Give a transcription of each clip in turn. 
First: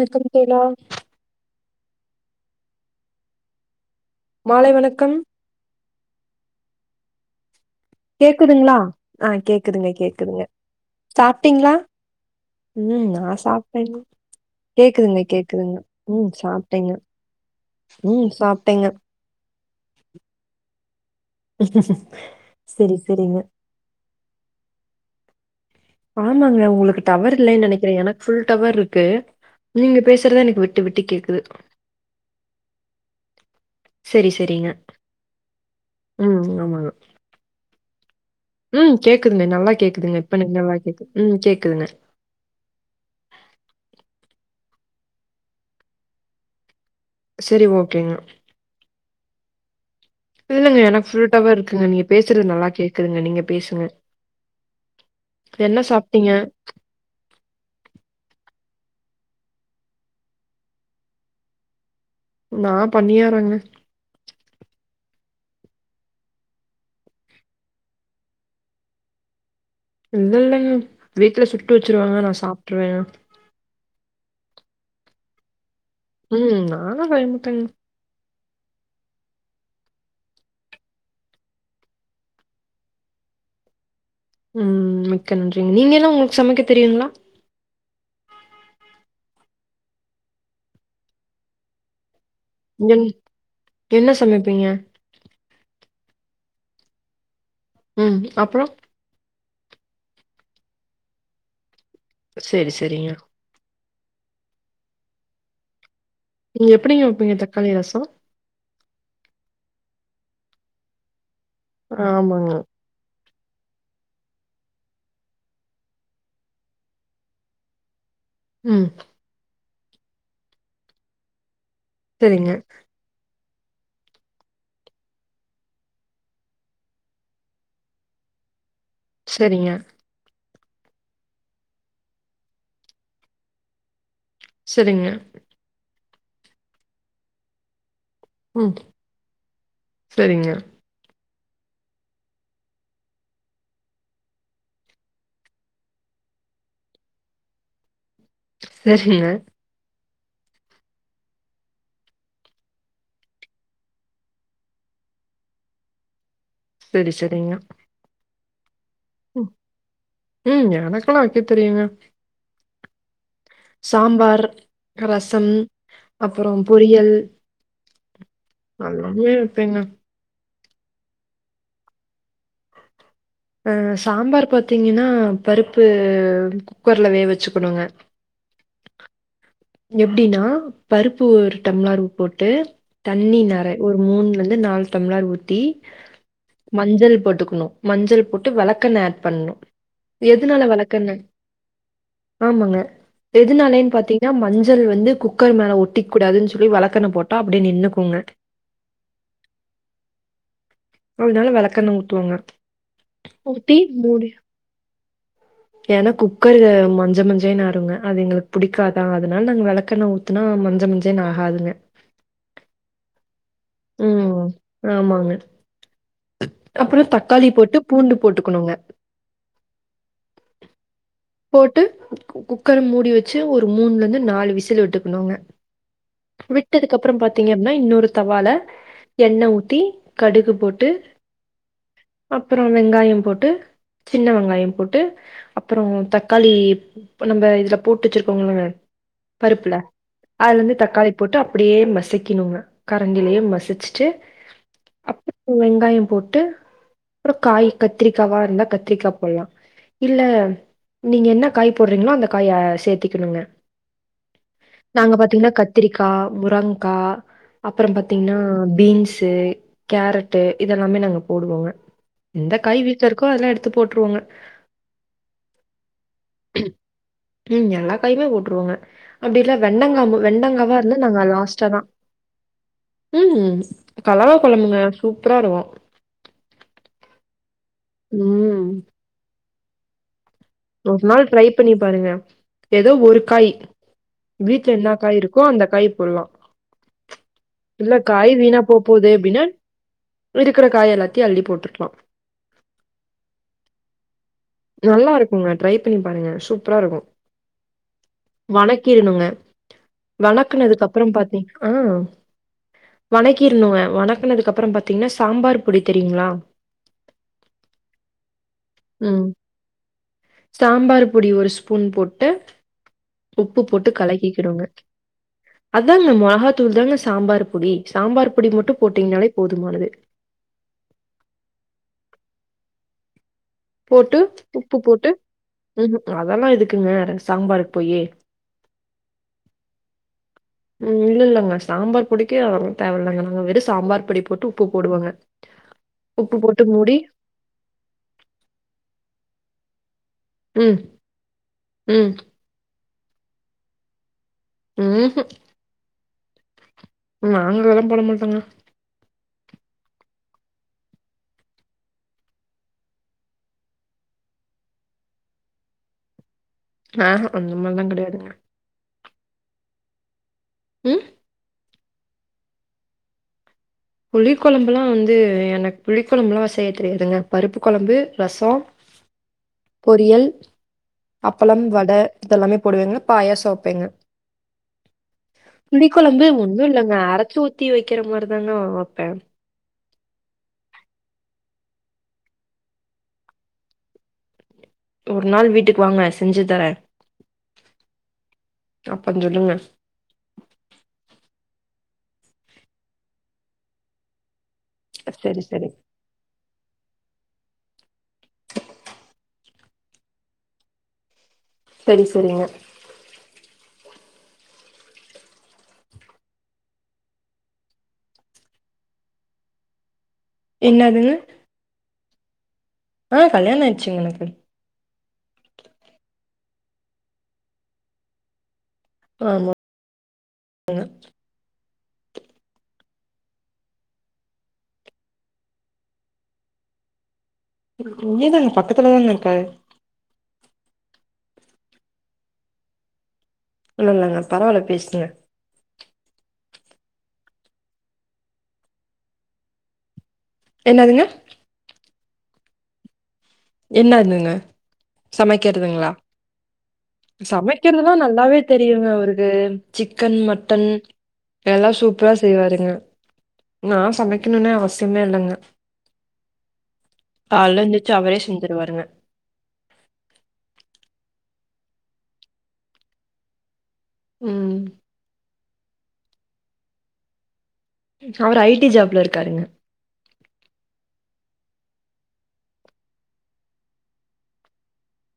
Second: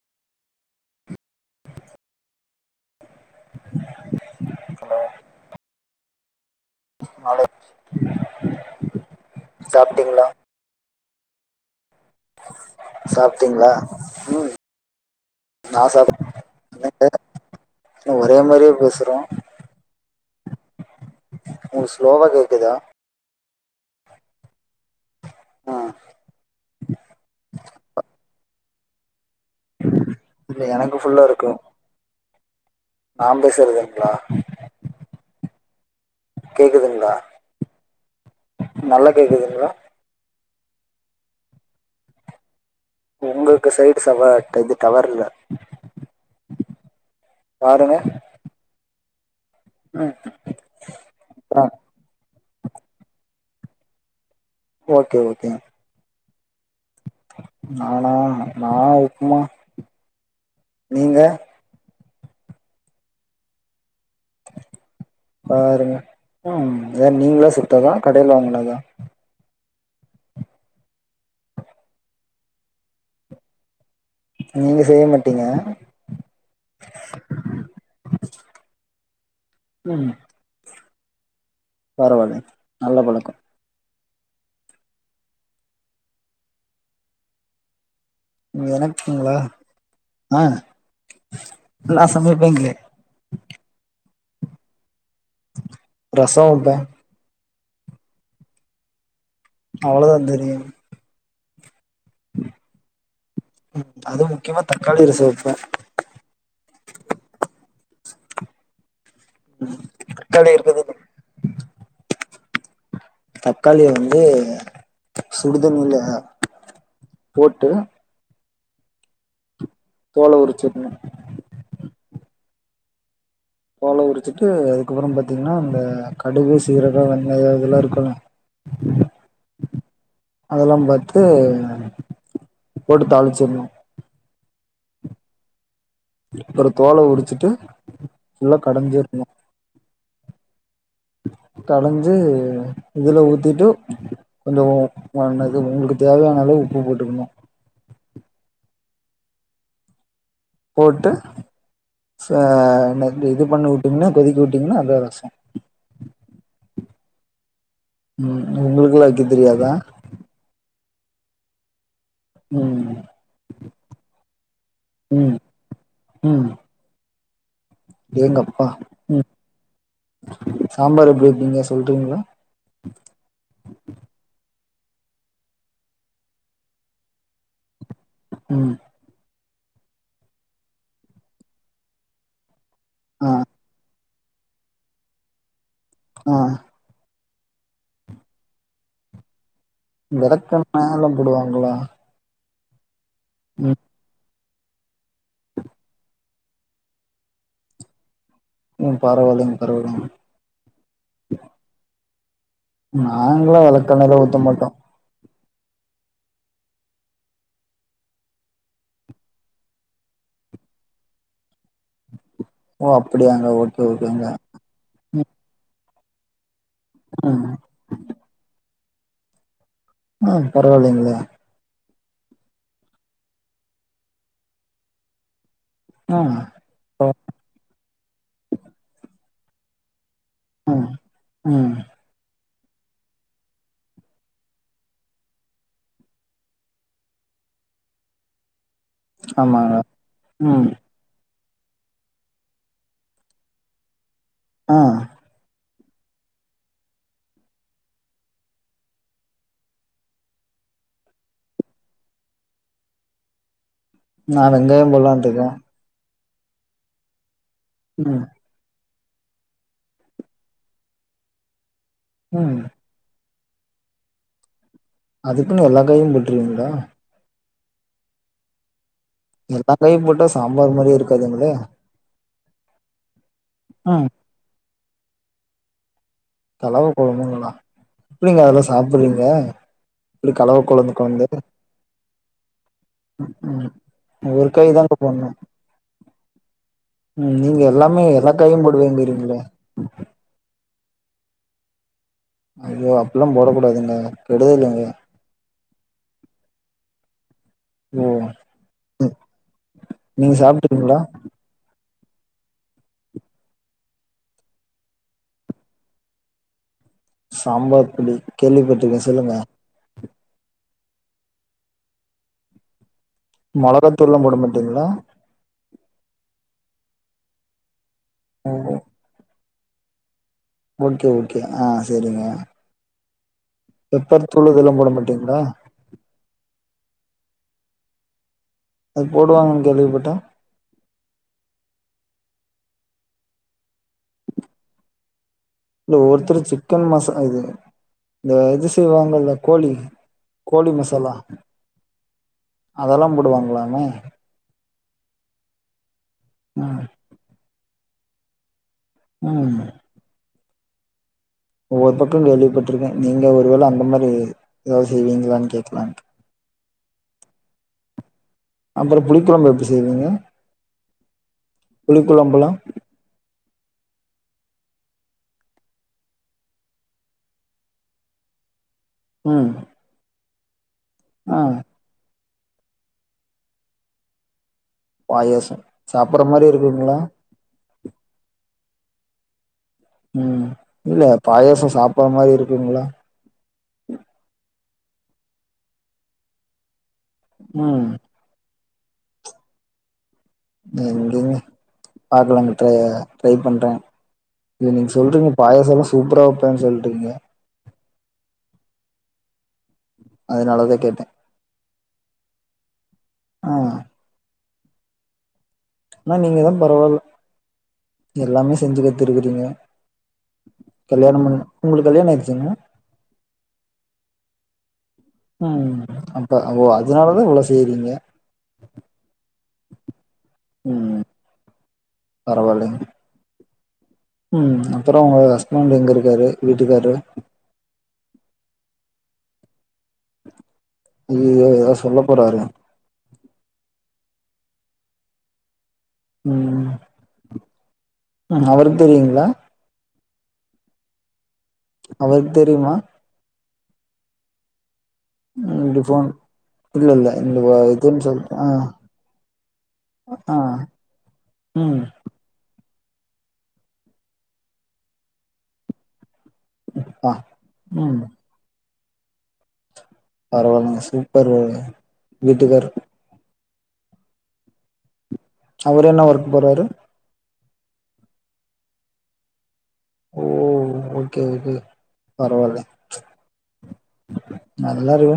Wickham கேலா [inaudible] மாலை வணக்கம் [inaudible] [unintelligible] கேக்குதுங்களா ஆங் கேக்குதுங்க சாப்பிட்டீங்களா கேக்குதுங்க சாப்பிட்டீங்களா ம் நா சாப்பிட்டீங்களா சாப்ட்டங்க ம் கேக்குதுங்க கேக்குதுங்க நான் சாப்பிட்டேன் ம் சாப்ட்டங்க என்னங்க ம் ஒரே மாதிரியே சாப்ட்டங்க பேசுகிறோம் உங்களுக்கு ஸ்லோவாக கேட்குதா சரி சரிங்க ம் ஆமாங்கா உங்களுக்கு டவர் இல்லன்னு நினைக்கிற எனக்கு ஃபுல் டவர் இருக்கு நீங்க பேசுறது எனக்கு விட்டு விட்டு கேக்குது நா பேசரதுங்களா தீங்க ம் ஆமாங்க கேட்குதுங்களா ம் நல்லா கேக்குதுங்க கேட்குதுங்களா நல்லா கேக்குதுங்க இப்ப எனக்கு நல்ல கேக்குது ம் கேக்குதுங்க உங்களுக்கு சைடு சவ இது டவர் இல்ல சரி ஓகேங்க ம் இல்லங்க எனக்கு ஃபுல் டவர் ஆ இருக்குங்க நீங்க பேசுறது நல்லா கேக்குதுங்க நீங்க பேசுங்க ஓகே ஓகே ங்க என்ன சாப்ட்டீங்க நானா நா உப்புமா நீங்க நா பண்ணியாறங்க பாருங்க ம் ஏது நீங்களா சுட்டாதா கடைல வாங்கனதா இல்ல இல்லங்க வீட்டுல சுட்டு வச்சருவாங்க நா சாப்ட்டுருவ நீங்க செய்ய மாட்டீங்க ம் நல்லாள செய்ய மாடங்க ம் பரவாயில்ல நல்ல பழக்கம் ம் மிக்க நன்றிங்க நீங்க எல்லா உங்களுக்கு சமைக்க தெரியுங்ளா நீ எனக்குங்ளா ஆ நா சமைப்பேங்க இங்கன் என்ன சமைப்பீங்க ரச வெப்பே ம் அப்றோ அவளதா தெரியு சேரி சேரிங்க ம் அது முக்கியமா தக்காளி ரச வெப்பே நீங்க எப்டிங்க வப்பீங்க தக்காளி ரச தக்காளி இருக்குதுல்லைங் ஆமாங்க தக்காளிய வந்து சுடுதண்ணில போட்டு ம் தோல உறிச்சிர்ணு செரிங்க தோல உரிச்சிட்டு அதுக்கப்பற பாத்தீங்னா அந்த கடுகு சீரக வெந்தய இதெல்லா இருக்குல்ல செரிங்க அதெல்லா பாத்து போட்டு தாளிச்சிற்னு செரிங்க அப்பற தோல உரிச்சிட்டு ஃபுல்லா கடஞ்சிர்ணு செரிங்க கடஞ்சு இதுல ஊத்திட்டு கொஞ்ச உப்பானது உங்களுக்கு தேவையான அளவு உப்பு போட்டுக்கணு செரிங்க போட்டு ச என்னத் இந்த இது பண்ணி விட்டீங்னா கொதிக்க விட்டீங்னா அதா ரச செரி செரிங்க ம் உங்களுக்குலா வெக்க தெரியாதா ம் எனக்குலா வெக்க தெரியுங்க ம் சாம்பார் ம் ரசம் அப்பறோ பொரியல் அடேங்கப் நீங்க வெப்பீங்ளா சாம்பார் எப்டி வெப்பீங்க சொல்றீங்ளா அ சாம்பார் பாத்தீங்கனா பருப்பு குக்கர்ல வேக வெச்சுக்கணுங்க ம் எப்டினா பருப்பு ஒரு டம்ளாரு போட்டு ஆ தண்ணி நெறை ஊ மூணுலருந்து நாலு டம்ளர் ஊத்தி ஆ மஞ்சள் போட்டுக்கணு மஞ்சள் போட்டு வெலக்கெண்ணெ ஆட் பண்ணு வெலக்கெண்ணெலா போடுவாங்களா ஆமாங்க ம் எதுனாலைன் பாத் ங்னா மஞ்சள் வந்து குக்கர் மேல ஒட்டிக் கூடாதுன் சொல்லி வெலக்கெண்ணெ போட்டா அப்டியே நின்னுக்குங்க ம் பரவால்லைங் பரவால்லைங் அதுனால வெலக்கெண்ணெ ஊத்துவோங்க நாங்களா ஊத்தி வெளக்கெண்ணலா மூடி ஊத்த மாட்டோ ஏன்னா குக்கரு மஞ்ச மஞ்சேன்னு ஆயிருங்க அது எங்களுக்கு புடிக்கா அ அதுனால நாங்க விளக்கெண்ண ஊத்துனா மஞ்ச மஞ்சேன்னு ஆகாதுங்க ஓ அப்டியாங்க ஓகே ஓகேங்க ம் ம் ஆமாங்க அப்புறோ ம் தக்காளி போட்டு பூண்டு போட்டுக்கணுங்க அ பரவாயில்லைங்களே போட்டு குக்கர மூடி வச்சு ஒரு மூணுல இருந்து நாலு விசிலு விட்டுக்கணுங்க அ விட்டதுக்கப்பறம் பாத்தீங்க அப்டின்னா இன்னொரு தவால எண்ண ஊத்தி கடுகு ம் போட்டு ம் அப்பறோ வெங்காயம் போட்டு சின்ன வெங்காயம் போட்டு அப்பறோ தக்காளி நம்ம இதுல போட்டு வச்சிருக் கோங்கில்லங்க ஆமாங்க பருப்புல அதுல ம் இருந்து தக்காளி போட்டு அப்டியே மசைக்கிணுங்க கரண்டிலயே மசிச்சுட்டு ஆ அப்பப்போ வெங்காயம் போட்டு அப்புறோ காய் கத்திரிக்காவா இருந்தா கத்திரிக்கா போடலா இல்ல நீங்க என்ன காய் போடுறீங்களோ அந்த காய சேர்த் திக்கணுங்க நா வெங்காயம் நாங்க போடலான்ட்டு இருக்கே பாத்தீங்கன்னா கத்திரிக்கா முரங்கா அப்பறோ ம் பாத்தீங்கன்னா பீன்ஸு கேரட்டு இதெல்லாமே நாங்க போடுவோங்க எந்த ம் காயி வீட்டுல இருக்கோ அதெல்லா எடுத்து போட்டுருவோங்க அதுக்குன்னு எல்லா காயு போட்டுருவீங்களா ம் எல்லா காயுமே போட்டுருவோங்க அப்டில்ல எல்லா காயும் வெண்டங்காமு போட்டா சாம்பார் வெண்டங்காவா மாரியே இருந்தா நாங்க இருக்காதுங்களே லாஸ்ட்லதா ம் ம். கலவ கொழம்புங்க சூப்பரா இருக்கு தலவ கொழம்புங்களா எப்டிங்க அதெல்லா ம். சாப்டுறீங்க இப்டி கலவ கொழம்பு ஒரு கொழம்பு நாள் ட்ரை பண்ணி பாருங்க எதோ ஒரு காய் ம் ஒரு வீட்ல என்ன தாங்க காய் போடணு இருக்கோ அந்த காய் போடலா ம் நீங்க இல்ல எல்லாமே எல்லா காய் காயு வீணா போ போதே போடுவேங்கிறீங்களே அப்டினா இருக்குற காய் எல்லாத்தையு அள்ளி போட்டுக்கலா அய்யோ அப்டில்லா போடக்கூடாதுங்க கெடுதலுங்க நல்லா இருக்குங்க ட்ரை பண்ணி பாருங்க சூப்பரா இருக்கு ஓ வணக்கீறுணுங்க நீங்க வணக்குனதுக்கு சாப்ட்டீங்களா அப்பறோ பாத்தீங்கன்னா வணக்கீறுனுங்க வணக்குனதுக்கு அப்பறோ பாத்தீங்கன்னா சாம்பார் பொடி தெரியுங்களா சாம்பார் பொடி கேள்விப்பட்டுருக்கே ம் சொல்லுங்க சாம்பார் பொடி ஒரு ஸ்பூன் போட்டு உப்பு போட்டு மொளகாத்தூள்லா போட கலக்கிக்கிடோங்க மாட்டீங்களா அதாங்க மொளகாத்தூள் தாங்க சாம்பார் பொடி சாம்பார் பொடி மட்டும் போட்டீங்கனாலே போதுமானது ஓகே ஓகே அ செரிங்க போட்டு இதெல்லா உப்பு போட போட்டு மாட்டீங்களா ம் ம் அதெல்லா எதுக்குங்க சாம்பாருக்கு போயி உப்பு போடுவாங்கன்னு கேள்விப்பட்டே ம் இல்ல இல்லங்க சாம்பார் பொடிக்கு அதெல்லா தேவ இல்லங்க நாங்க வெறு சாம்பார் பொடி போட்டு உப்பு போடுவோங்க இல்ல உப்பு ஒருத்தரு போட்டு சிக்கன் மூடி மசா இது இந்த இது செய்வாங்கல்ல கோழி கோழி ம் மசாலா ம் அதெல்லா போடுவாங்களாமே ம் ம் ம் நாங்களு அதா போட மாட்டோங்க ம் ஒவ்வொரு பக்கோ கேள்விப்பட்டிருக்கே நீங்க ஒருவேல அந்த மாரி எதாது செய்வீங்களான்னு கேக்கலான்ட்டு [inaudible] ஆஹ அந்த மார்லா கெடையாதுங்க அப்பறோ புளிக்கொழம்பு எப்டி செய்வீங்க ம் புளிக்கொழம்புலா புளி கொழம்புலா வந்து எனக்கு புளிக்கொழம்புலா செய்ய தெரியாதுங்க பருப்பு கொழம்பு ரசோ ம் பொரியல் ஆ அப்பளம் வட இதெல்லாமே போடுவேங்க பாயாசொ வைப்பேங்க பாயாசோ புளி சாப்புட்ற கொழம்பு மாரி ஒன்னு இல்லங்க இருக்குங்களா அரச்சு ஊத்தி வைக்கிற மாரிதாங்க வப்பே ம் இல்ல பாயாசொ சாப்புற மாரி இருக்குங்களா ஒரு நாள் வீட்டுக்கு வாங்க செஞ்சு தரே ம் அப்போ சொல்லுங்க எங்கேங்க பாக்கலாங் ட்ர ட்ரை பண்றே இ நீங் சொல்றீங்க சரி, சரி. பாயாசலா சூப்பரா வப்பேன்னு சொல்றீங்க அதனாலதா கேட்ட செரி செரிங்க ஆ ஆனா நீங்கதா பரவால எல்லாமே செஞ்சு கத்துருக்றீங்க என்னதுங்க? கல்யாணம் பண்ணுனா உங்களுக் கல்யாணொ ஆயிருச்சாங்க ஆ கல்யாண ஆயிச்சுங்க எனக்கு ம் அப்ப ஓ அதனாலதா இவ்ளோ செய்றீங்க ஆமா [inaudible] பரவாலேங்க ம் அப்பறொ ஒங்க ஹஸ்பண்ட் எங்க இருக்காரு வீட்டுக்காரு இங்கியேதாங்க பக்கத்துலதாங்க இருக்காரு ஐயயோ எதோ சொல்ல போறாரு இல்லல்லங்க பரவால பேசுங்க ம் அவருக் தெரியுங்களா என்னதுங்க அவருக்கு தெரியுமா இல்ல இல்லங்க ம் இப்டி ஃபோன் இல்ல இல்ல இந்த வ சமைக்கிறதுனா இதுன்னு சொல்ட்டு நல்லாவே ஆ, தெரியுங்க அவருக்கு சிக்கன் ஆ, மட்டன் எல்லா ம், சூப்பரா செய்வாருங்க நா சமைக்கணுனே அவசியமே இல்லங்க ஆ, கால்ல எந்துருச்சி ம். அவரே செஞ்சிருவாருங்க பரவாலங்க சூப்பருங்க வீட்டுக்கார் ம் அவர் என்ன ஒர்க் போறாரு அவர் ஐ டி ஜாப்ல இருக்காருங்க ஓ ஓகே ஓகே பரவால நல்லாருங்க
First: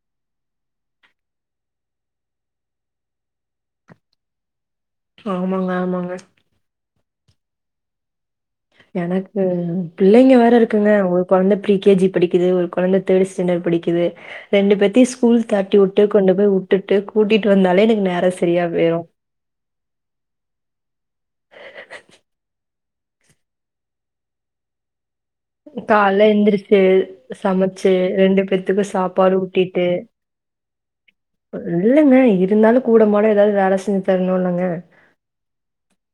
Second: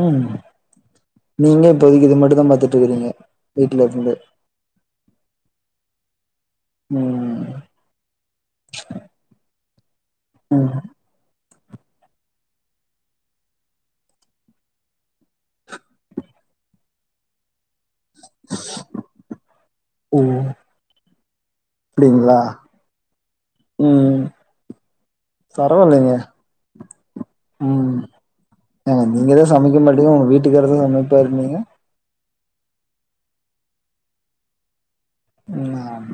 ம் நீங்க இப்போதைக்கு இது மட்டுந்தா பாத்துட்டுருக்றீங்க வீட்ல இருந்து ஆமாங்க ஆமாங்க ம் எனக்கு பிள்ளைங்க வேற ம். இருக்குங்க ஒரு கொழந்த பிரீ கேஜி படிக்கிது ஒரு கொழந்த தேர்டு ஸ்டாண்டர்டு படிக்கிது ரெண்டு பேத்தியு ஸ்கூல் தாட்டி வுட்டு கொண்டு போய் வுட்டுட்டு கூட்டிட்டு வந்தாலே எனக்கு நேரோ சரியாப் போயிரு ம் ப்டிங்ளா ம் பரவாலைங்க கால்ல எந்திரிச்சு சமச்சு ம் ரெண்டு பேத்துக்கு ஏங்க சாப்பாடு நீங்கதா சமைக்க ஊட்டிட்டு மாட்டிங்க உங்க வீட் டுக்காருதா சமைப்பார்னிங்க இல்லங்க இருந்தாலு கூட மாட எதாவது வேல செஞ்சு தர்ணுல்லங்க ம் ஆன்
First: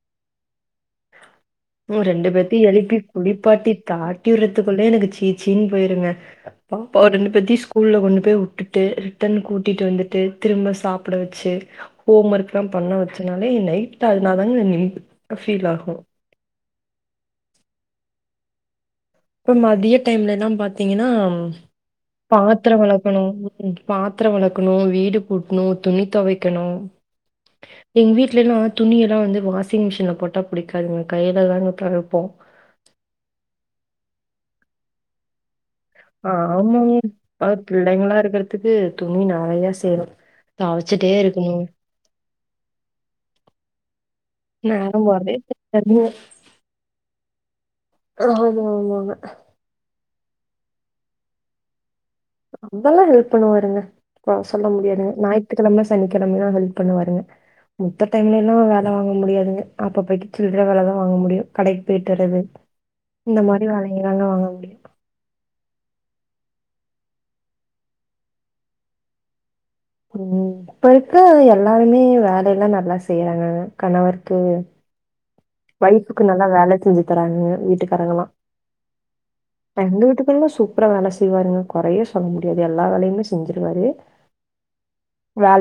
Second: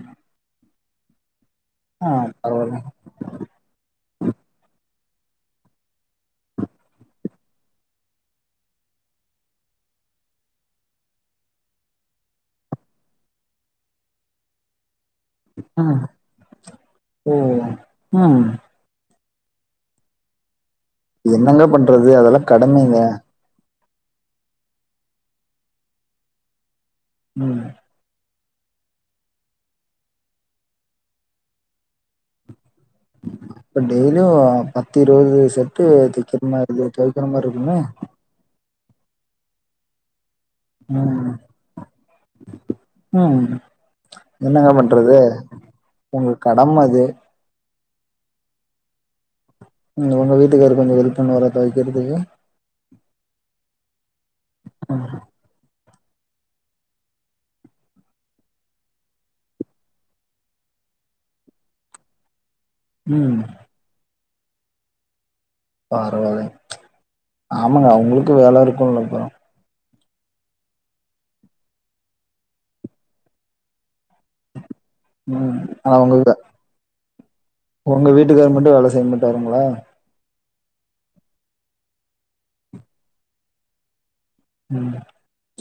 ம் ரெண்டு பேத்தியு பரவால்ல எழுப்பி குளிப்பாட்டி தாட்டி வுர்றதுக்குள்ளையே எனக்கு சீ சீன் போயிருங்க பாப்பா ரெண்டு பேத்தியு ஸ்கூல்ல கொண்டு போய் வுட்டுட்டு ரிட்டன் கூட்டிட்டு வந்துட்டு திரும்ப சாப்ட வச்சு ஹோம் ஒர்க்குலாம் பண்ண வச்சனாலே நைட்டா அதனால் தாங்க நீம் ஃபீல் ஆகு ம் ஓ ம் அப்றோ மதிய டைம்லலாம் பார்த்தீங்கனா என்னங்க பண்றது அதெல்லா பாத்ரோ கடமைங்க வெளக்கணு ம் பாத்ரோ வெளக்கணு வீடு கூட்ணு துணி தொவைக்கணு ம் எங் வீட்லலா துணியலா வந்து வாஷிங் மிஷின்ல போட்டா புடிக்காதுங்க கையிலதாங்க தொவைப்போ இப்ப டெய்லியு பத்து இருவது செட்டு தெக்கிற மாரி தொவைக்கிற மார்ருக்குமே துகு துணி நெறையா சேரு தொவச்சிட்டே ம் இருக்குணு ம் என்னங்க நேரம் பண்றது போறதே தெரியாதுங்க வுங்க கடம அது ஆமா ஆமாங்க ம் உங்க வீட்டுக்காரு கொஞ்சோ ஹெல்ப் பண்ணுவாரா தொவைக்கிறதுக்கு அதெல்லா ஹெல்ப் பண்ணுவாருங்க பா சொல்ல முடியாதுங்க ஞாய்த் த்துக்கெழம சனிக்கெழமைலா ஹெல்ப் பண்ணுவாருங்க முத்த டைம்லே எல்லா வேல வாங்க முடியாதுங்க அப்பப்பய்க்கு சில்ற வேலதா வாங்க முடியு கடைக் போயிட்டு வரது ம் இந்த மாரி வேலைங்கலெல்லா வாங்க முடியு பரவால்லைங் ஆமாங்க அவுங்குளுக்கு வேல இருக்குல்ல அப்பறோ ம் இப்ப இருக்க எல்லாருமே வேலை எல்லா நல்லா செய்யறாங்கங்க கணவருக்கு ம் ஆனா ஒய்ஃபுக்கு உங்க நல்லா வேல செஞ்சித்தராங்க உங்க வீட்டுக்காரங்கலா வீட்டுக்காரு மட்டு வேல செய்ய மாட்டாருங்களா எங்க வீட்டுக்கல்லா சூப் ப்றோ வேல செய்வாருங்க கொறையே சொல்ல முடியாது எல்லா வேலையுமே செஞ்சிருவாரு ம்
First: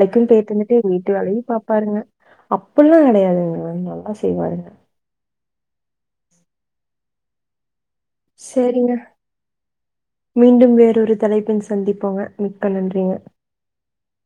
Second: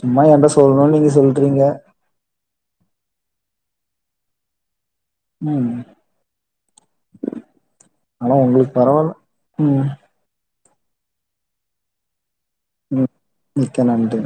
சும்மா என்ட்ட போயிட்டு வந்துட்டு சொல்லணும்னு வீட்டு நீங்க வேலையும் சொல்றீங்க பாப்பாருங்க அப்பில்லா கெடையாதுங்க நல்லா செய்வாருங்க ம் ஆனா உங்களுக்கு சேரிங்க பரவால்ல ம் மீண்டும் வேறு ஒரு தலைப்பின் சந்திப்போங்க மிக்க ம் நன்றிங்க மிக்க நன்றி